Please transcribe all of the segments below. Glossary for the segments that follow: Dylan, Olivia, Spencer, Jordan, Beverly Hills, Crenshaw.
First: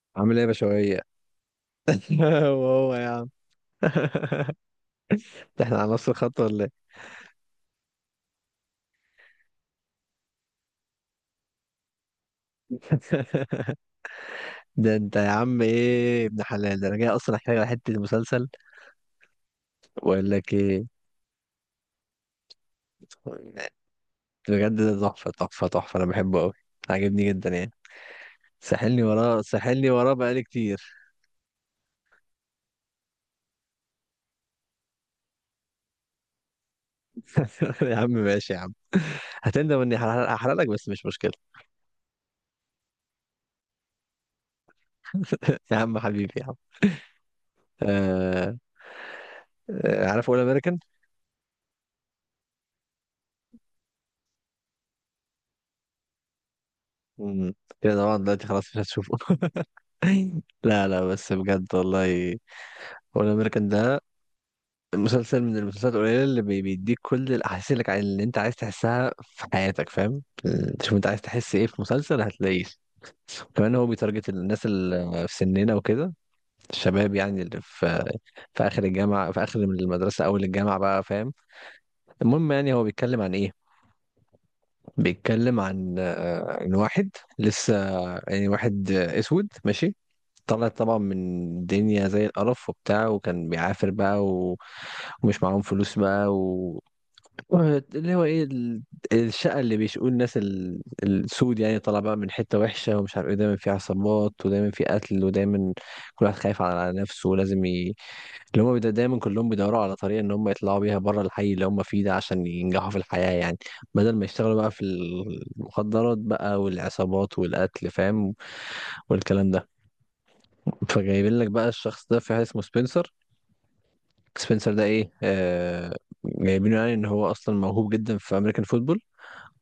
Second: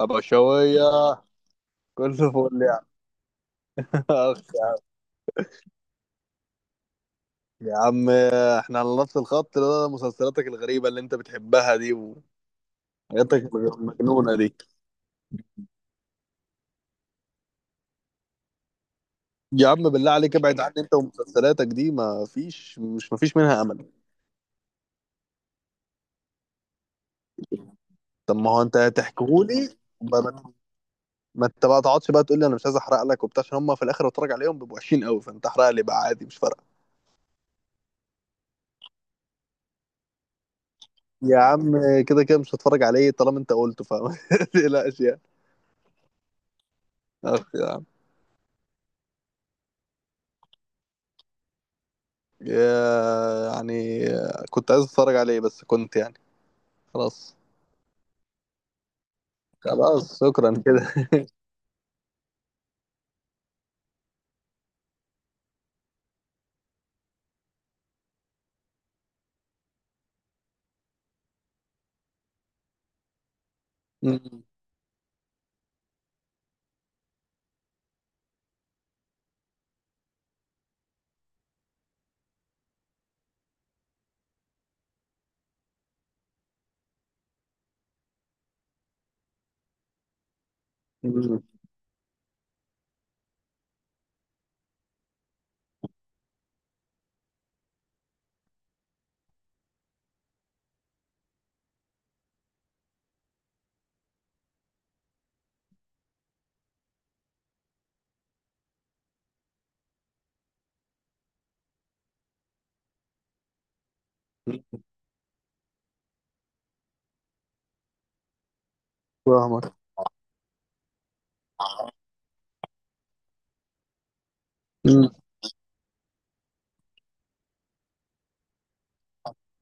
ابو عامل ايه يا شويه. بشوية؟ كله فل يا عم. وهو يا عم. أخ يا عم. ده احنا على نفس الخط ولا ايه؟ يا عم، احنا على نفس الخط، ده مسلسلاتك الغريبه اللي انت بتحبها دي وحاجاتك المجنونه دي. ده انت يا عم ايه ابن حلال، ده انا جاي اصلا احكي لك على حتة المسلسل يا عم بالله واقول عليك، لك ابعد عني انت ايه. ومسلسلاتك دي، ما فيش منها امل. بجد ده تحفة تحفة تحفة، انا بحبه قوي، عاجبني جدا يعني. طب ما هو انت ساحلني وراه هتحكيهولي. ساحلني وراه ب- بقالي ما كتير. ما انت بقى تقعدش بقى تقول لي انا مش عايز احرق لك وبتاع، عشان هم في الاخر بتفرج عليهم بيبقوا وحشين قوي، فانت احرق لي بقى عادي، مش فارقه. يا عم ماشي يا عم، هتندم اني هحرق لك، بس مش مشكلة. يا عم، كده كده مش هتفرج عليه طالما انت قلته، فما تقلقش يعني. يا عم حبيبي يا عم. اخ يا. آه... آه، عارف اول امريكان؟ يعني آه، كنت عايز اتفرج عليه بس كنت يعني. خلاص. مم. كده طبعا دلوقتي خلاص مش هتشوفه. خلاص شكرا لا لا كده. بس بجد والله، هو الامريكان ده مسلسل من المسلسلات القليله اللي بيديك كل الاحاسيس اللي انت عايز تحسها في حياتك، فاهم. تشوف انت عايز تحس ايه في مسلسل هتلاقيه. كمان هو بيتارجت مم. الناس اللي في سننا وكده، الشباب يعني اللي في اخر الجامعه، في اخر من المدرسه اول الجامعه بقى، فاهم. المهم يعني هو بيتكلم عن ايه، بيتكلم عن ان واحد لسه، يعني واحد اسود ماشي، طلع طبعا مم. من الدنيا زي القرف وبتاع، وكان بيعافر بقى ومش معاهم فلوس بقى، اللي هو ايه الشقه اللي بيشقوا الناس السود يعني، طالع بقى من حته وحشه ومش عارف ايه، دايما في عصابات ودايما في قتل ودايما كل واحد خايف على نفسه ولازم اللي هم دايما كلهم بيدوروا على طريقه ان هم يطلعوا بيها بره الحي اللي هم فيه ده عشان ينجحوا في الحياه يعني، بدل ما يشتغلوا بقى في المخدرات بقى والعصابات والقتل، فاهم، والكلام ده. فاهمك. فجايبين لك بقى الشخص ده في حاجه اسمه سبنسر. سبنسر ده ايه مم. جايبينه يعني ان هو اصلا موهوب جدا في امريكان فوتبول،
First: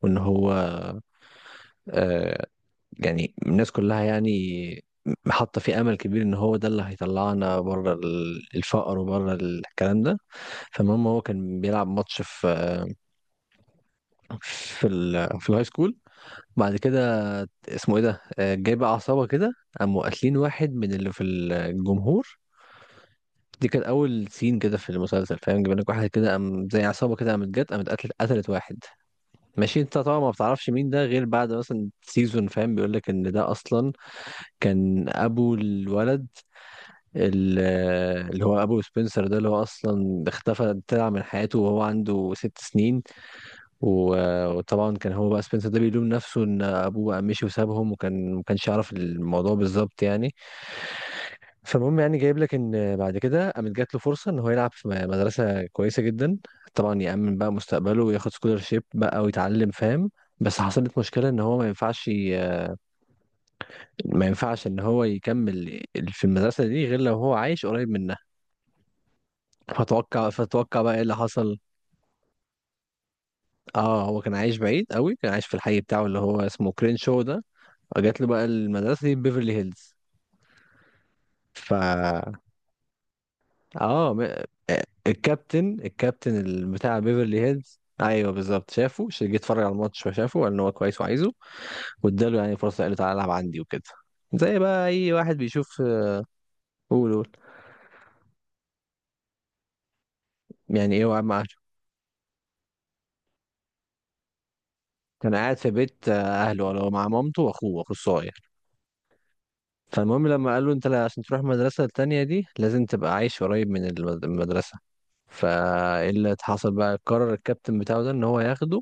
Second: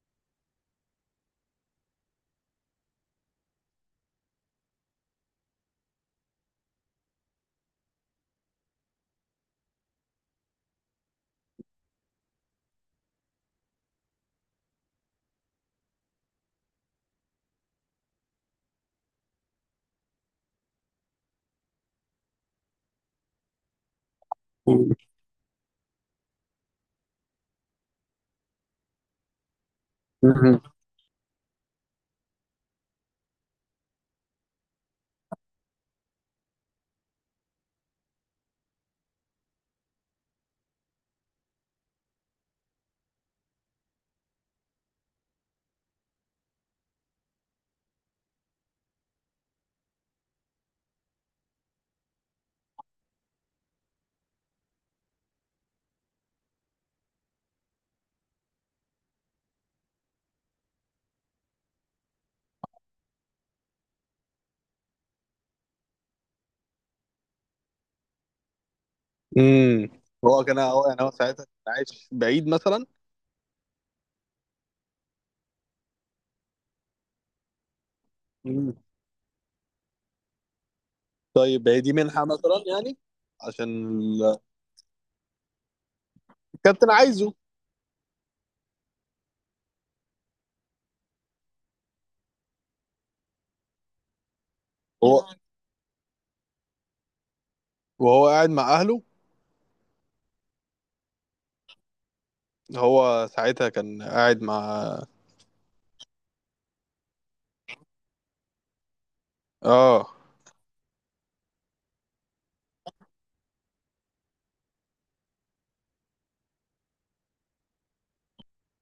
وان هو آه، يعني الناس كلها يعني حاطه فيه امل كبير ان هو ده اللي هيطلعنا بره الفقر وبره الكلام ده. فالمهم هو كان بيلعب ماتش في في ال في الهاي سكول، بعد كده اسمه ايه ده، آه، جاي بقى عصابه كده قاموا قاتلين واحد من اللي في الجمهور. دي كانت اول سين كده في مم. المسلسل، فاهم، جايبين لك واحد كده قام زي عصابه كده قامت جت قامت قتلت واحد. ماشي، انت طبعا ما بتعرفش مين ده غير بعد مثلا سيزون، فاهم، بيقول لك ان ده اصلا كان ابو الولد، ال- اللي هو ابو سبنسر ده اللي هو اصلا اختفى طلع من حياته وهو عنده ست سنين، و- وطبعا كان هو بقى سبنسر ده بيلوم نفسه ان ابوه بقى مشي وسابهم، وكان ما كانش يعرف الموضوع بالظبط يعني. فالمهم يعني جايب لك ان بعد كده قامت جات له فرصه ان هو يلعب في مدرسه كويسه جدا، طبعا يأمن بقى مستقبله وياخد سكولرشيب بقى ويتعلم، فاهم. بس حصلت مشكلة ان هو ما ينفعش ما ينفعش ان هو يكمل في المدرسة دي غير لو هو عايش قريب منها. مم. فتوقع هو كان فتوقع هو بقى ايه يعني هو اللي ساعتها حصل. كان عايش بعيد مثلا. اه هو كان عايش بعيد قوي، كان عايش في الحي بتاعه اللي هو اسمه كرينشو ده، فجات له بقى مم. المدرسه دي بيفرلي هيلز. طيب ف هي دي منحة مثلا يعني؟ عشان اه آه، الكابتن الكابتن الكابتن بتاع عايزه بيفرلي هيلز، ايوه بالظبط، شافه جه اتفرج على الماتش فشافه قال ان هو كويس وعايزه، واداله يعني فرصه قال له تعالى العب عندي وكده، زي بقى اي هو. واحد بيشوف آه، قول وهو قاعد مع اهله. يعني ايه وقعد مع أهله. هو ساعتها كان قاعد مع. كان قاعد في بيت آه، اهله، ولا هو مع مامته واخوه الصغير. اه. فالمهم لما قال له انت عشان تروح المدرسة التانية دي لازم تبقى عايش قريب من المدرسة. فايه اللي حصل بقى، قرر الكابتن بتاعه ده ان هو ياخده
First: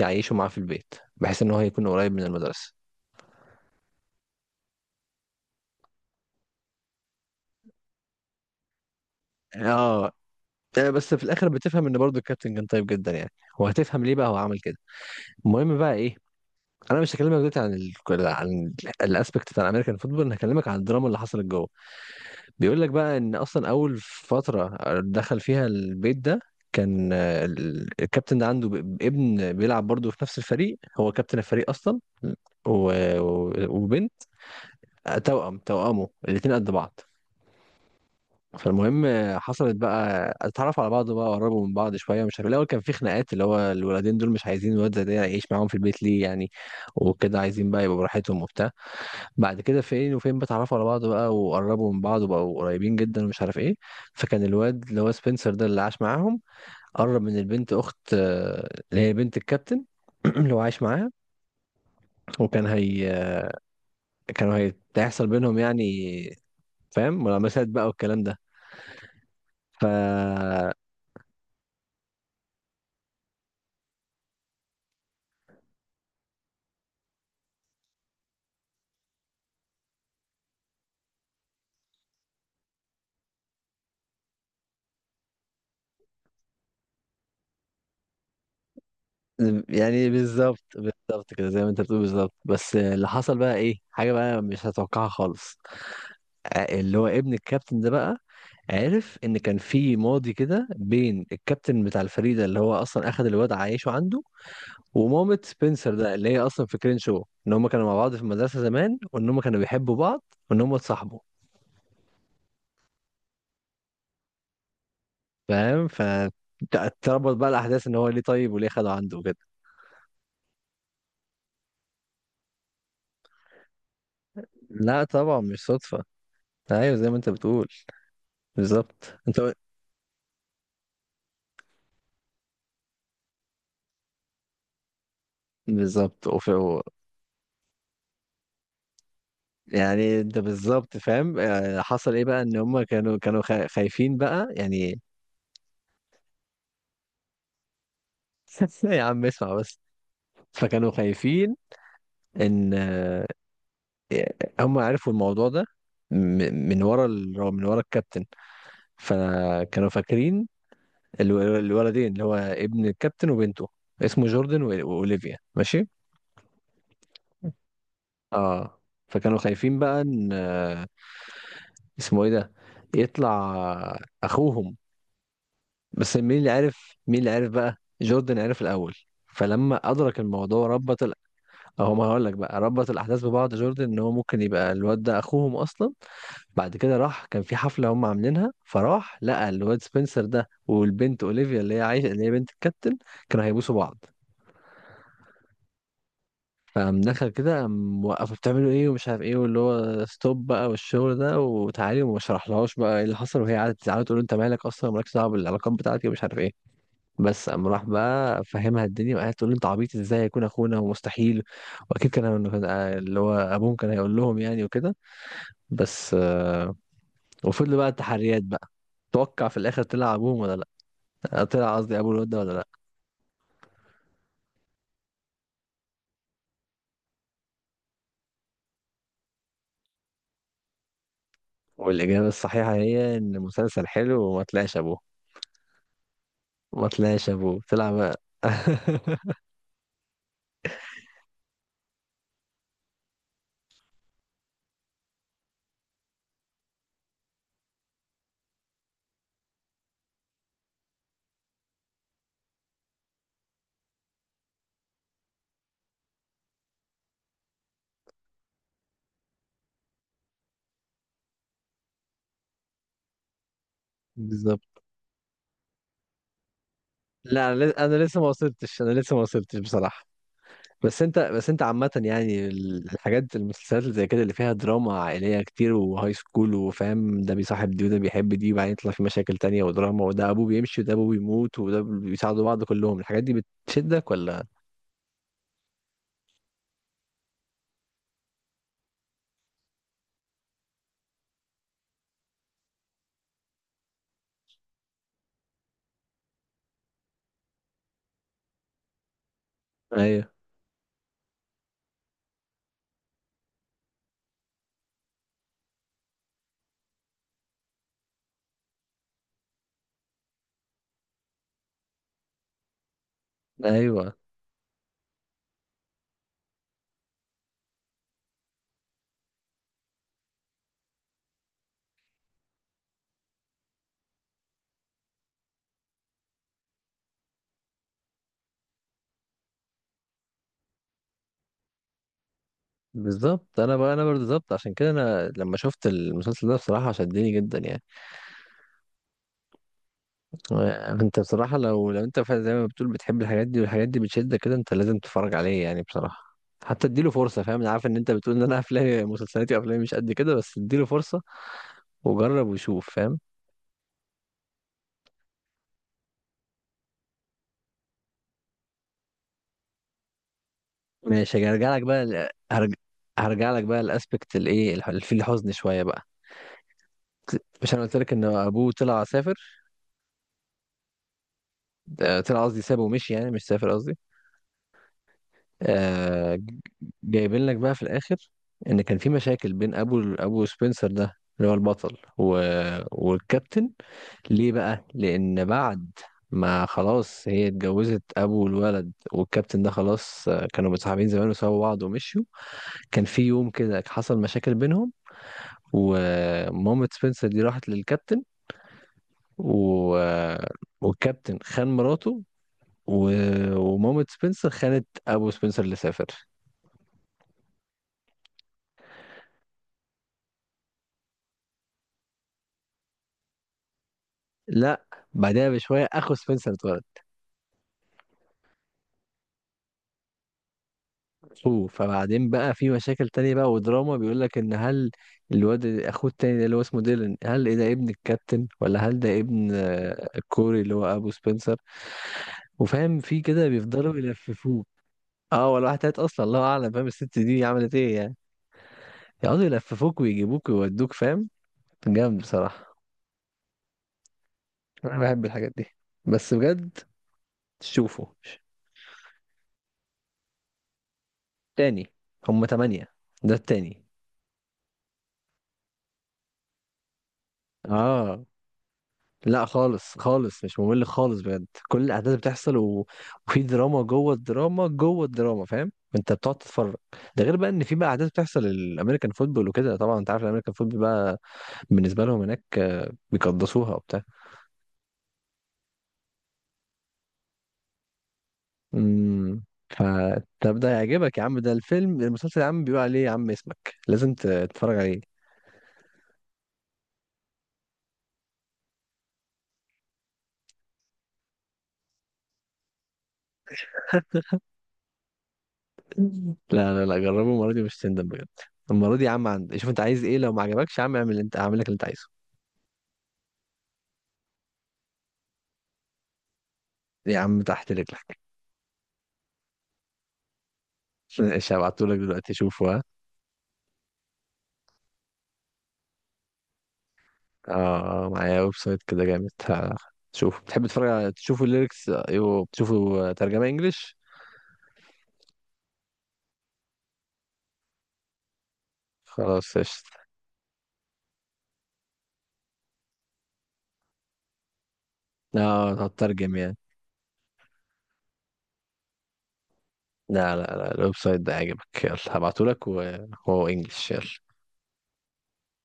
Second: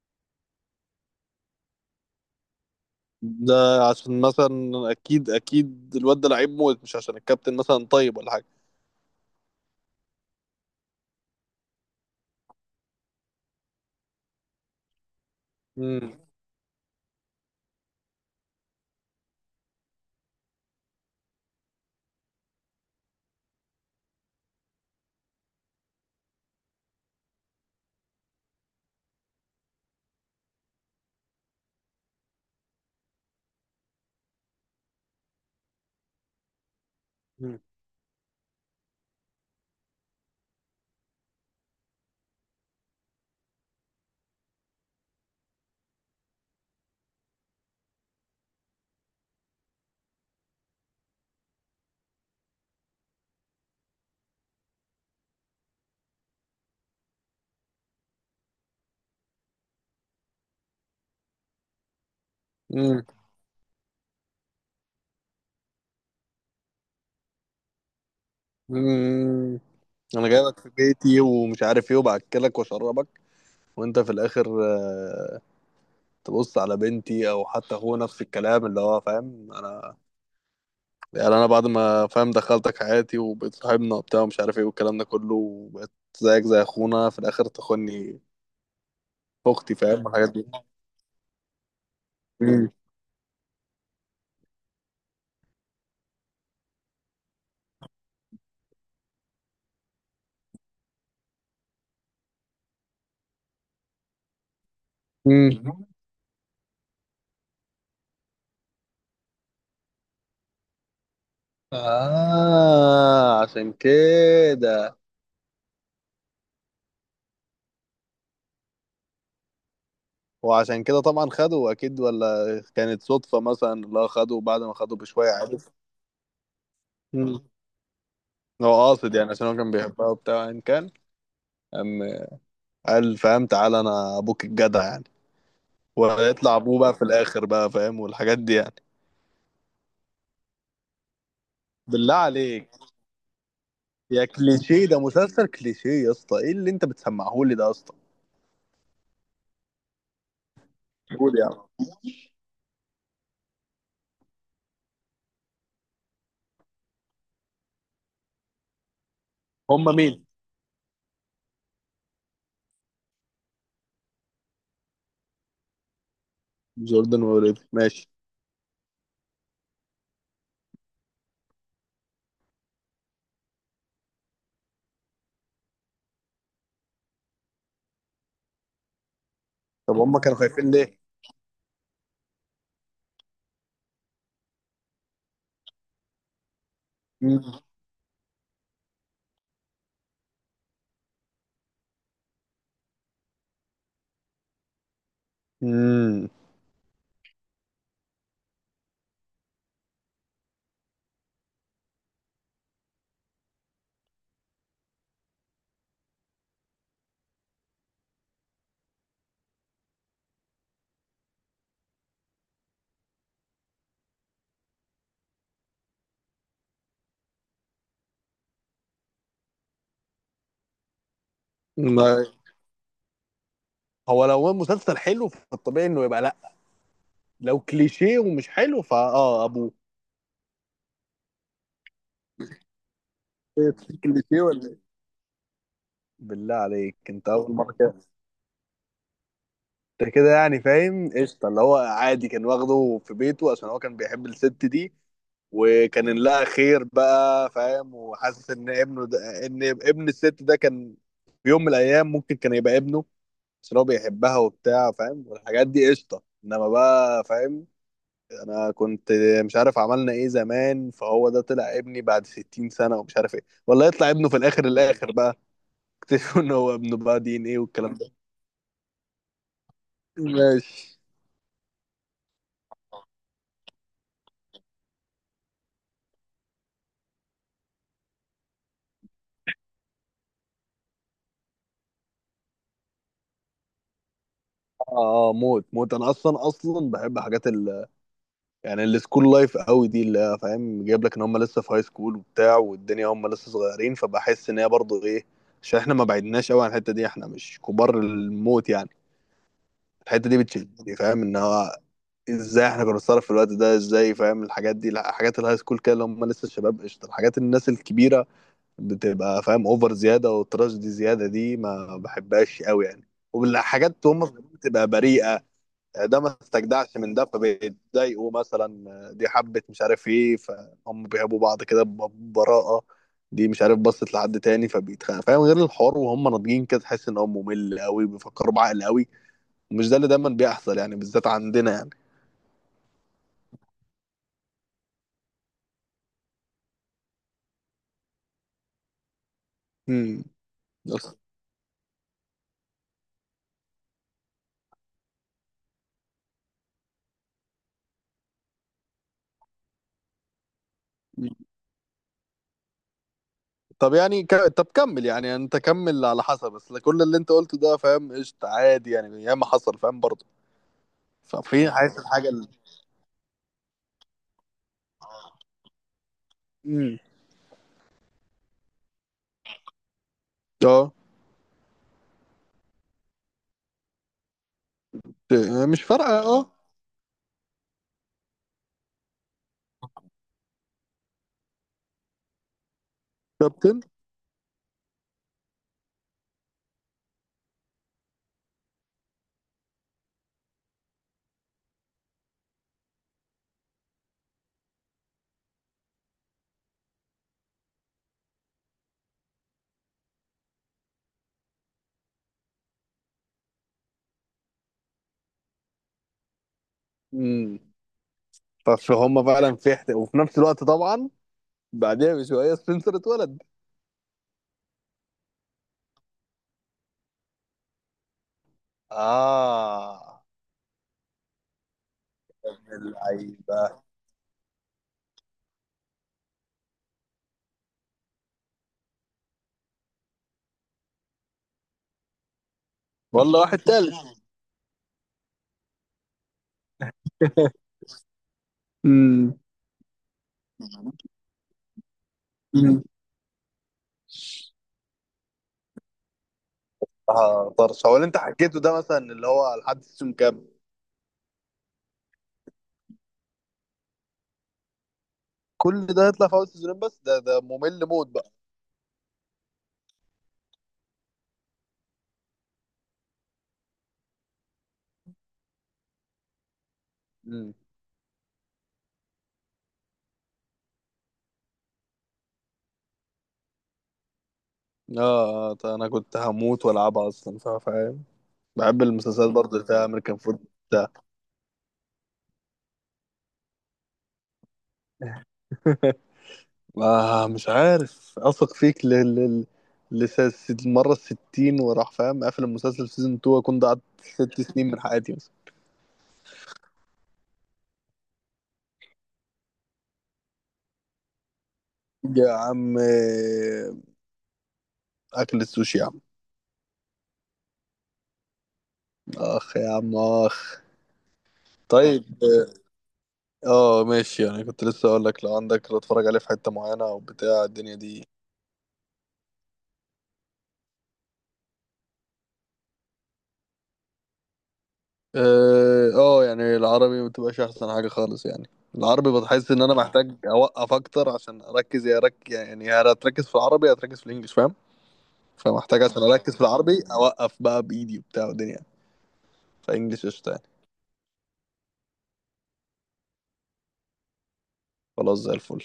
يعيشه معاه في البيت بحيث ان هو يكون قريب من المدرسة. ده عشان مثلا اكيد اكيد الواد ده لعيب موت، مش عشان الكابتن مثلا طيب ولا حاجة. اه آه، بس في الاخر بتفهم ان برضو الكابتن كان طيب جدا يعني، وهتفهم ليه بقى هو عمل كده. المهم بقى مم. ايه، انا مش هكلمك دلوقتي عن عن الاسبكت بتاع الامريكان فوتبول، انا هكلمك عن الدراما اللي حصلت جوه. بيقول لك بقى ان اصلا اول فتره دخل فيها البيت ده كان آه، الكابتن ده عنده ابن بيلعب برضه في نفس الفريق، هو كابتن الفريق اصلا، و- و- وبنت، توأمه الاتنين قد بعض. مم. فالمهم آه، حصلت بقى اتعرفوا على بعض بقى قربوا من بعض شويه، مش عارف الاول كان في خناقات، اللي هو الولدين دول مش عايزين الواد زي ده يعيش معاهم في البيت ليه يعني، وكده عايزين بقى يبقوا براحتهم وبتاع. بعد كده فين وفين بتعرفوا على بعض بقى وقربوا من بعض وبقوا قريبين جدا ومش عارف ايه، فكان الواد اللي هو سبنسر ده اللي عاش معاهم قرب من البنت اخت آه، اللي هي بنت الكابتن اللي هو عايش معاها، وكان مم. هي كانوا هيحصل بينهم يعني، فاهم، ملامسات بقى والكلام ده. مم. ف انا جاي لك في بيتي ومش عارف ايه وباكلك واشربك، وانت في الاخر آه، تبص على بنتي، او حتى هو نفس الكلام اللي هو فاهم انا. يعني انا بعد ما فاهم دخلتك حياتي وبقيت صاحبنا وبتاع ومش عارف ايه والكلام ده كله، وبقيت زيك زي اخونا، في الاخر تخوني في اختي. فاهم يعني الحاجات دي. بالظبط كده زي ما انت بتقول بالظبط، مم. بس اللي حصل بقى ايه، حاجة بقى مش هتوقعها خالص. آه، اللي هو ابن الكابتن ده بقى عرف ان كان في ماضي كده بين الكابتن بتاع الفريق ده اللي هو اصلا اخد الواد عايشه عنده، ومامة مم. سبنسر ده اللي هي اصلا في كرينشو، ان هم كانوا مع بعض في المدرسه زمان وان هم كانوا بيحبوا بعض وان هم اتصاحبوا، آه عشان كده. فاهم. ف تربط بقى الاحداث ان هو ليه طيب وليه خده عنده كده. وعشان كده طبعا خدوا اكيد، ولا كانت صدفة مثلا؟ لا، خدوا بعد ما خدوا لا بشوية طبعا عادي. مش صدفه، ايوه زي ما انت مم. بتقول هو قاصد بالظبط. يعني، انت عشان هو كان بيحبها وبتاع، ان كان. أم، قال فاهم، تعالى انا ابوك الجدع يعني. بالظبط. وفي ويطلع ابوه بقى في الاخر بقى فاهم والحاجات دي يعني. يعني انت بالظبط فاهم آه، حصل بالله ايه بقى، ان عليك هم كانوا خايفين يا بقى كليشيه، يعني. ده مسلسل كليشيه يا اسطى، ايه اللي انت بتسمعه لي ده يا اسطى. يا عم اسمع بس. فكانوا قول يا خايفين عم. ان آه، هم عرفوا الموضوع ده من ورا من ورا الكابتن، هم فكانوا مين؟ فاكرين الولدين اللي هو ابن الكابتن وبنته، اسمه جوردن و- واوليفيا، ماشي. جوردن وريدي ماشي. اه فكانوا خايفين بقى ان آه، اسمه ايه ده، يطلع اخوهم. بس مين اللي عرف، مين اللي عرف بقى، جوردن عرف الاول، فلما طب هم ادرك كانوا الموضوع خايفين ليه؟ ربط، اهو ما هقول لك بقى، ربط الاحداث ببعض جوردن ان هو ممكن يبقى الواد ده اخوهم اصلا. بعد كده راح كان في مم. حفله هم عاملينها، فراح لقى الواد سبنسر ده والبنت اولivia اللي هي عايشه اللي هي بنت الكابتن، كانوا هيبوسوا بعض، مم. فقام دخل كده قام وقفوا بتعملوا ايه ومش عارف ايه، واللي هو ستوب بقى والشغل ده وتعالي، وما شرحلهاش بقى ايه اللي حصل، وهي قعدت تزعل تقول له انت مالك اصلا، مالكش دعوه بالعلاقات بتاعتي ومش عارف ايه. بس قام راح بقى فهمها الدنيا، وقعدت تقول له انت عبيط، ازاي يكون اخونا ومستحيل، واكيد اللي هو ابوهم كان هيقول لهم يعني وكده، بس آه، وفضلوا بقى التحريات بقى. توقع في الاخر طلع ابوهم ولا لا، آه، طلع قصدي ابو ما الواد ده ولا لا. هو لو هو مسلسل حلو فالطبيعي انه يبقى لا، لو كليشيه ومش حلو فاه ابوه. والاجابه الصحيحه هي ان إيه، المسلسل حلو وما كليشيه ولا طلعش إيه؟ ابوه. بالله ما عليك طلعش انت اول ابوه، مره طلع كده. بقى. ده كده يعني فاهم قشطه، اللي هو عادي كان واخده في بيته عشان هو كان بيحب الست دي، وكان إن لها خير بقى فاهم، وحاسس ان ابنه ده، ان ابن الست ده كان في يوم من الايام ممكن كان يبقى ابنه. بس هو بيحبها وبتاع فاهم والحاجات دي قشطه، انما بقى فاهم انا كنت مش عارف عملنا ايه زمان، فهو ده طلع ابني بعد 60 سنه ومش عارف ايه، ولا يطلع ابنه في الاخر بالظبط. الاخر بقى؟ اكتشفوا ان هو ابنه بقى، دي ان لا ايه انا والكلام أنا ده. لسه ما وصلتش، انا لسه ما وصلتش بصراحه. ماشي. بس انت عامة يعني الحاجات المسلسلات اللي زي كده اللي فيها دراما عائلية كتير وهاي سكول وفاهم، ده بيصاحب دي وده بيحب دي وبعدين يطلع في مشاكل تانية ودراما، وده ابوه بيمشي وده ابوه بيموت وده بيساعدوا بعض كلهم، الحاجات دي بتشدك ولا. اه اه، موت موت، انا اصلا اصلا بحب حاجات ال، يعني السكول لايف قوي دي اللي هي، فاهم جايب لك ان هم لسه في هاي سكول وبتاع والدنيا، هم لسه صغيرين، فبحس ان هي برضه ايه، عشان احنا ما بعدناش قوي عن الحته دي، احنا مش كبار الموت يعني. ايوه. الحته دي بتشدني فاهم، ان هو ازاي احنا كنا بنتصرف في الوقت ده، ازاي فاهم الحاجات دي. لا، حاجات الهاي سكول كده اللي هم لسه الشباب قشطه. الحاجات الناس الكبيره بتبقى فاهم اوفر زياده، والتراش دي زياده، دي ما بحبهاش قوي يعني. والحاجات ايوه هم بتبقى بريئه، ده ما استجدعش من ده، فبيتضايقوا مثلا دي حبت مش عارف ايه، فهم بيحبوا بعض كده ببراءة. دي مش عارف بصت لحد تاني فبيتخانق فاهم، غير الحوار وهم ناضجين كده تحس ان هو ممل قوي، بيفكروا بعقل قوي، ومش ده اللي دايما بيحصل يعني بالذات عندنا يعني. بالظبط، انا بقى انا برضه بالظبط، عشان كده انا لما شفت المسلسل ده بصراحة شدني جدا يعني. امم. بس. انت بصراحة لو انت فعلا زي ما بتقول بتحب الحاجات دي والحاجات دي بتشدك كده، انت لازم تتفرج عليه يعني بصراحة. حتى اديله فرصة، فاهم، انا عارف ان انت بتقول ان انا افلامي مسلسلاتي وافلامي مش قد كده، بس اديله فرصة وجرب وشوف، فاهم. طب يعني طب كمل، يعني انت كمل على حسب، بس كل اللي انت قلته ده فاهم قشطة عادي، يعني ياما حصل فاهم برضه. ماشي ففي هرجع لك حاسس بقى الحاجة اللي. هرجع لك بقى الاسبكت الايه في الحزن شوية بقى. امم. مش انا قلت لك ان ابوه طلع سافر، اه. طلع قصدي سابه ومشي يعني، مش سافر قصدي مش فارقة آه. اه. جايبين لك بقى في الاخر ان كان في مشاكل بين ابو سبنسر ده اللي هو البطل والكابتن. ليه بقى، لان بعد ما خلاص هي اتجوزت ابو الولد والكابتن ده خلاص آه، كانوا متصاحبين زمان وسابوا بعض ومشيوا، كان في يوم كده حصل مشاكل بينهم، ومامة سبنسر دي راحت للكابتن آه، والكابتن خان مراته و... ومامة سبنسر خانت ابو سبنسر اللي سافر. كابتن. فهم فعلا في وفي نفس الوقت طبعا بعدها بشويه سبنسر اتولد. لا بعدها بشويه اخو سبنسر اتولد، اه. اخوه. فبعدين بقى في مشاكل تانية بقى اللعيبه. ودراما، بيقول لك ان هل الواد اخوه التاني ده اللي هو اسمه ديلان، هل إيه ده ابن الكابتن، ولا هل ده ابن آه، الكوري اللي هو ابو سبنسر. وفاهم في والله كده واحد تالت. بيفضلوا يلففوك. اه ولا واحد تالت اصلا، الله اعلم، فاهم الست دي عملت ايه يعني. امم. يقعدوا يلففوك ويجيبوك ويودوك، فاهم، جامد بصراحه. امم. انا بحب الحاجات دي بس بجد. اه طرش، هو اللي تشوفه انت حكيته ده مثلا اللي هو لحد سيزون كام؟ تاني، هم تمانية، ده التاني. كل ده هيطلع في اول سيزونين؟ بس ده ممل موت اه بقى. لا خالص خالص مش ممل خالص بجد، كل الاحداث بتحصل وفي دراما جوه الدراما جوه الدراما، فاهم، انت بتقعد تتفرج. ده غير بقى امم. ان في بقى احداث بتحصل الامريكان فوتبول وكده، طبعا انت عارف الامريكان فوتبول بقى بالنسبه لهم هناك آه، بيقدسوها وبتاع. اه آه، طيب انا كنت هموت والعبها اصلا فاهم، بحب المسلسلات امم. برضه اللي فيها امريكان فوت. فطب ده يعجبك يا عم، ده الفيلم المسلسل يا عم بيقول عليه يا عم اسمك، لازم تتفرج عليه. ما مش عارف اثق فيك المرة الستين وراح فاهم قافل المسلسل في سيزون 2 اكون ضيعت 6 سنين من حياتي مثلا. لا لا لا جربه المره دي مش هتندم بجد. المره دي يا عم عندي، شوف انت عايز ايه، لو ما عجبكش يا عم اعمل اللي انت هعمل لك اللي انت عايزه. يا عم آه، اكل السوشي يا عم. يا عم تحت رجلك. اخ يا عم اخ. ماشي هبعتهولك طيب. دلوقتي شوفه ها. اه آه، ماشي، انا كنت لسه اقول لك لو عندك لو اتفرج عليه في حتة معينة او بتاع الدنيا اه دي. آه، معايا ويب سايت كده جامد، شوف بتحب تتفرج على تشوفوا الليركس، ايوه بتشوفوا ترجمة انجليش. اه آه، يعني العربي ما بتبقاش احسن حاجة خالص يعني، العربي بتحس خلاص ان انا قشطة. محتاج اوقف اكتر عشان اركز، يا رك يعني هتركز في العربي هتركز في الانجليش فاهم. لا فمحتاج عشان اركز هترجم في يعني. العربي اوقف بقى بايدي وبتاع ودنيا، فانجلش قشطه لا لا يعني. لا الويب سايت ده عاجبك، يلا هبعتهولك وهو انجليش، يلا. خلاص زي الفل.